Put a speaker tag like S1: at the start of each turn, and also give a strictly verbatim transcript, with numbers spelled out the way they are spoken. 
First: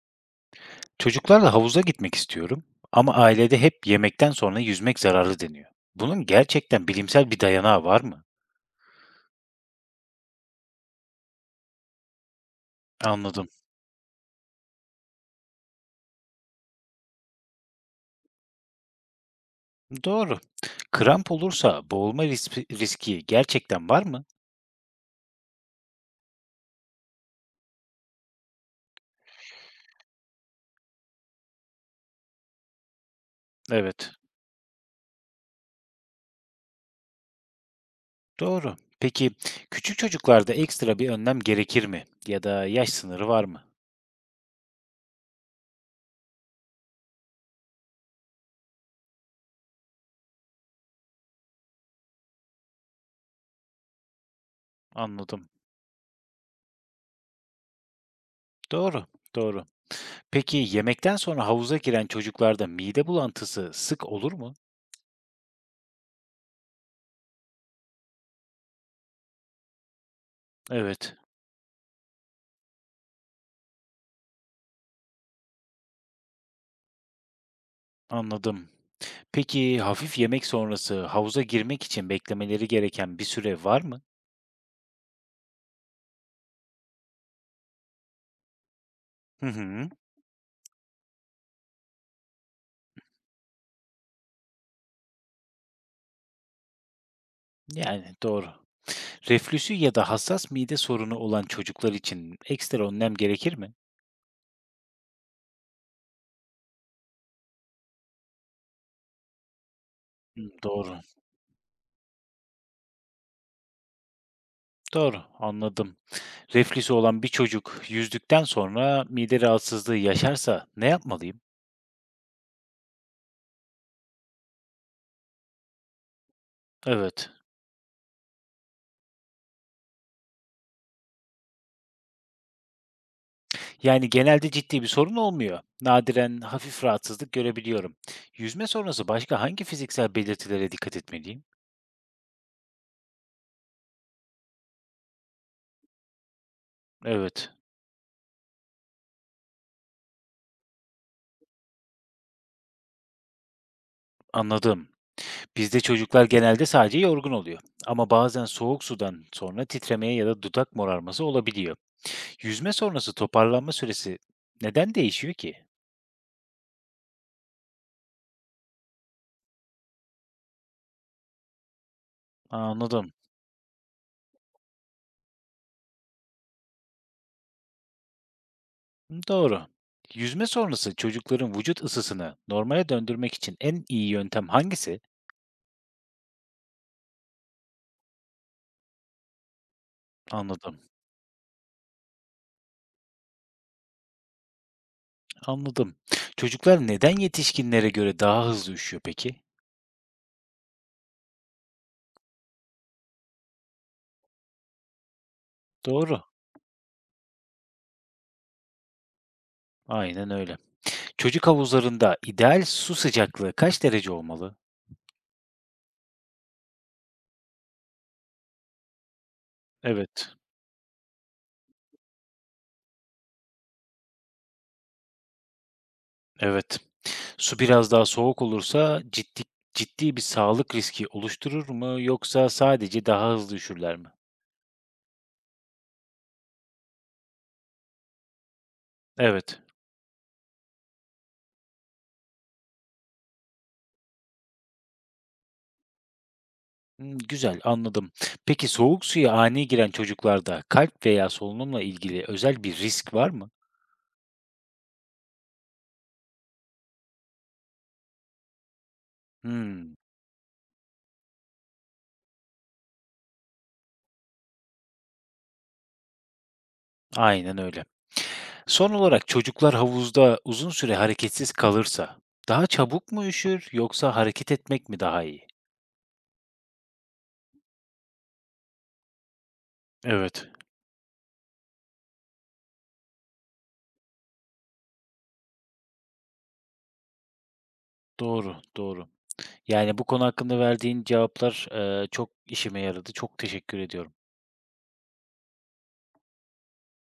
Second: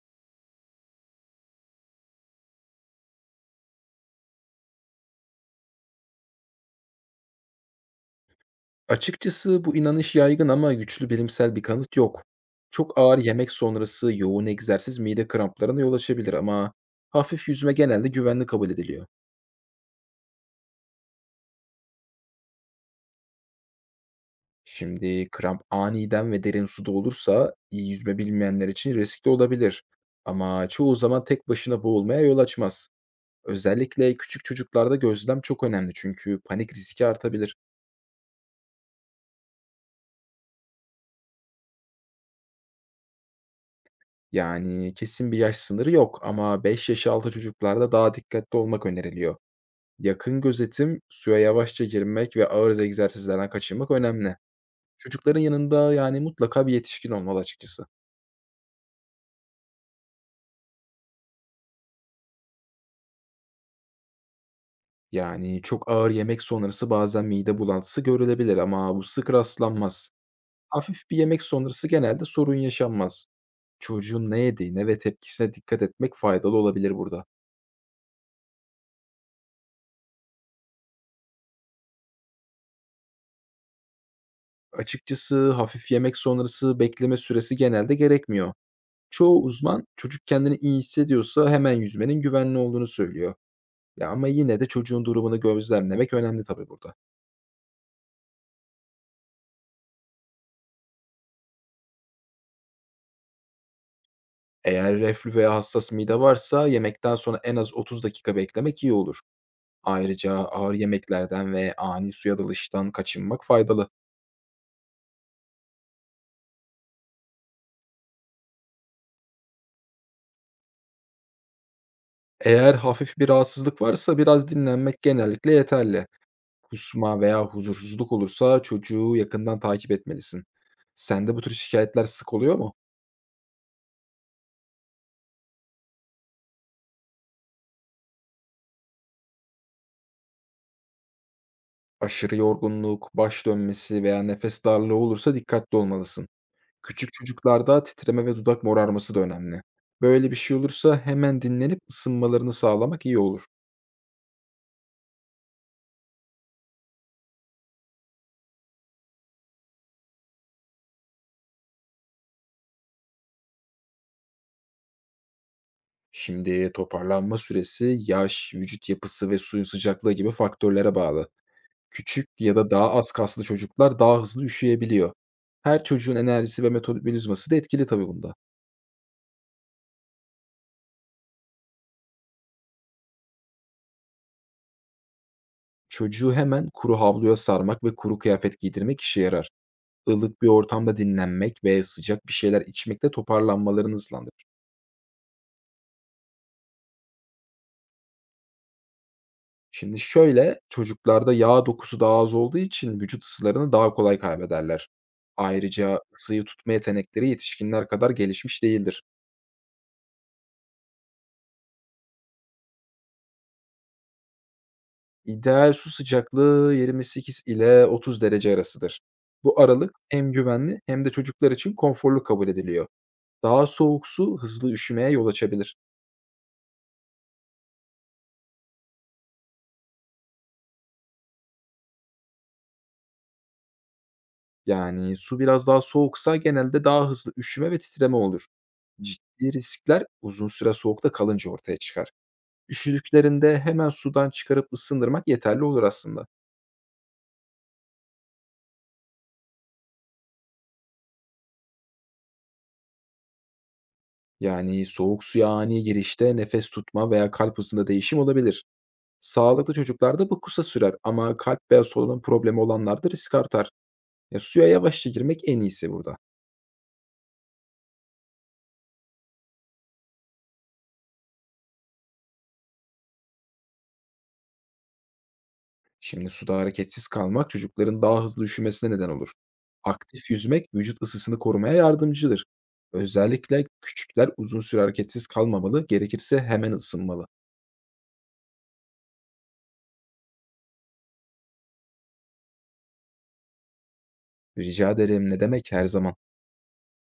S1: Çocuklarla havuza gitmek istiyorum ama ailede hep yemekten sonra yüzmek zararlı deniyor. Bunun gerçekten bilimsel bir dayanağı var mı?
S2: Açıkçası bu inanış yaygın ama güçlü bilimsel bir kanıt yok. Çok ağır
S1: Anladım.
S2: yemek sonrası yoğun egzersiz mide kramplarına yol açabilir ama hafif yüzme genelde güvenli kabul ediliyor.
S1: Doğru. Kramp olursa boğulma riski, riski gerçekten var mı?
S2: Şimdi kramp aniden ve derin suda olursa iyi yüzme bilmeyenler için riskli olabilir. Ama çoğu zaman tek başına boğulmaya yol açmaz.
S1: Evet.
S2: Özellikle küçük çocuklarda gözlem çok önemli çünkü panik riski artabilir.
S1: Doğru. Peki küçük çocuklarda ekstra bir önlem gerekir mi? Ya da yaş sınırı var mı?
S2: Yani kesin bir yaş sınırı yok ama beş yaş altı çocuklarda daha dikkatli olmak öneriliyor. Yakın gözetim, suya yavaşça girmek ve ağır egzersizlerden kaçınmak önemli. Çocukların
S1: Anladım.
S2: yanında yani mutlaka bir yetişkin olmalı açıkçası.
S1: Doğru. Doğru. Peki yemekten sonra havuza giren çocuklarda mide bulantısı sık olur mu?
S2: Yani çok ağır yemek sonrası bazen mide bulantısı görülebilir ama bu sık rastlanmaz. Hafif
S1: Evet.
S2: bir yemek sonrası genelde sorun yaşanmaz. Çocuğun ne yediğine ve tepkisine dikkat etmek faydalı olabilir burada.
S1: Anladım. Peki, hafif yemek sonrası havuza girmek için beklemeleri gereken bir süre var mı?
S2: Açıkçası hafif yemek sonrası bekleme süresi genelde gerekmiyor. Çoğu
S1: Hı
S2: uzman
S1: hı.
S2: çocuk kendini iyi hissediyorsa hemen yüzmenin güvenli olduğunu söylüyor. Ya, ama yine de çocuğun durumunu gözlemlemek önemli tabii burada.
S1: Yani doğru. Reflüsü ya da hassas mide sorunu olan çocuklar için ekstra önlem gerekir mi?
S2: Eğer reflü veya hassas mide varsa yemekten sonra en az otuz dakika beklemek iyi olur. Ayrıca
S1: Hı,
S2: ağır
S1: doğru.
S2: yemeklerden ve ani suya dalıştan kaçınmak faydalı.
S1: Doğru, anladım. Reflüsü olan bir çocuk yüzdükten sonra mide rahatsızlığı yaşarsa ne yapmalıyım?
S2: Eğer hafif bir rahatsızlık varsa biraz dinlenmek genellikle yeterli. Kusma
S1: Evet.
S2: veya huzursuzluk olursa çocuğu yakından takip etmelisin. Sende bu tür şikayetler sık oluyor mu?
S1: Yani genelde ciddi bir sorun olmuyor. Nadiren hafif rahatsızlık görebiliyorum. Yüzme sonrası başka hangi fiziksel belirtilere dikkat etmeliyim?
S2: Aşırı yorgunluk, baş dönmesi veya nefes darlığı olursa dikkatli olmalısın. Küçük
S1: Evet,
S2: çocuklarda titreme ve dudak morarması da önemli. Böyle bir şey olursa hemen dinlenip ısınmalarını sağlamak iyi olur.
S1: anladım. Bizde çocuklar genelde sadece yorgun oluyor. Ama bazen soğuk sudan sonra titremeye ya da dudak morarması olabiliyor. Yüzme sonrası toparlanma süresi neden değişiyor ki?
S2: Şimdi toparlanma süresi, yaş, vücut yapısı ve suyun sıcaklığı gibi faktörlere bağlı. Küçük ya
S1: Aa,
S2: da daha az
S1: anladım.
S2: kaslı çocuklar daha hızlı üşüyebiliyor. Her çocuğun enerjisi ve metabolizması da etkili tabii bunda.
S1: Doğru. Yüzme sonrası çocukların vücut ısısını normale döndürmek için en iyi yöntem hangisi?
S2: Çocuğu hemen kuru havluya sarmak ve kuru kıyafet giydirmek işe yarar. Ilık bir
S1: Anladım.
S2: ortamda dinlenmek ve sıcak bir şeyler içmek de toparlanmalarını hızlandırır.
S1: Anladım. Çocuklar neden yetişkinlere göre daha hızlı üşüyor peki?
S2: Şimdi şöyle, çocuklarda yağ dokusu daha az olduğu için vücut ısılarını daha kolay kaybederler. Ayrıca
S1: Doğru.
S2: ısıyı tutma yetenekleri yetişkinler kadar gelişmiş değildir.
S1: Aynen öyle. Çocuk havuzlarında ideal su sıcaklığı kaç derece olmalı?
S2: İdeal su sıcaklığı yirmi sekiz ile otuz derece arasıdır. Bu aralık hem
S1: Evet.
S2: güvenli hem de çocuklar için konforlu kabul ediliyor. Daha soğuk su hızlı üşümeye yol açabilir.
S1: Evet. Su biraz daha soğuk olursa ciddi ciddi bir sağlık riski oluşturur mu yoksa sadece daha hızlı üşürler mi?
S2: Yani su biraz daha soğuksa genelde daha hızlı üşüme ve titreme olur. Ciddi
S1: Evet.
S2: riskler uzun süre soğukta kalınca ortaya çıkar. Üşüdüklerinde hemen sudan çıkarıp ısındırmak yeterli olur aslında.
S1: Hımm, güzel, anladım. Peki soğuk suya ani giren çocuklarda kalp veya solunumla ilgili özel bir risk var mı?
S2: Yani soğuk suya ani girişte nefes tutma veya kalp hızında değişim olabilir. Sağlıklı
S1: Hımm,
S2: çocuklarda bu kısa sürer ama kalp veya solunum problemi olanlarda risk artar. Ya suya yavaşça girmek en iyisi burada.
S1: aynen öyle. Son olarak çocuklar havuzda uzun süre hareketsiz kalırsa daha çabuk mu üşür yoksa hareket etmek mi daha iyi?
S2: Şimdi suda hareketsiz kalmak çocukların daha hızlı üşümesine neden olur. Aktif
S1: Evet,
S2: yüzmek vücut ısısını korumaya yardımcıdır. Özellikle küçükler uzun süre hareketsiz kalmamalı, gerekirse hemen ısınmalı.
S1: doğru, doğru. Yani bu konu hakkında verdiğin cevaplar, eee, çok işime yaradı. Çok teşekkür ediyorum.
S2: Rica ederim ne demek her zaman.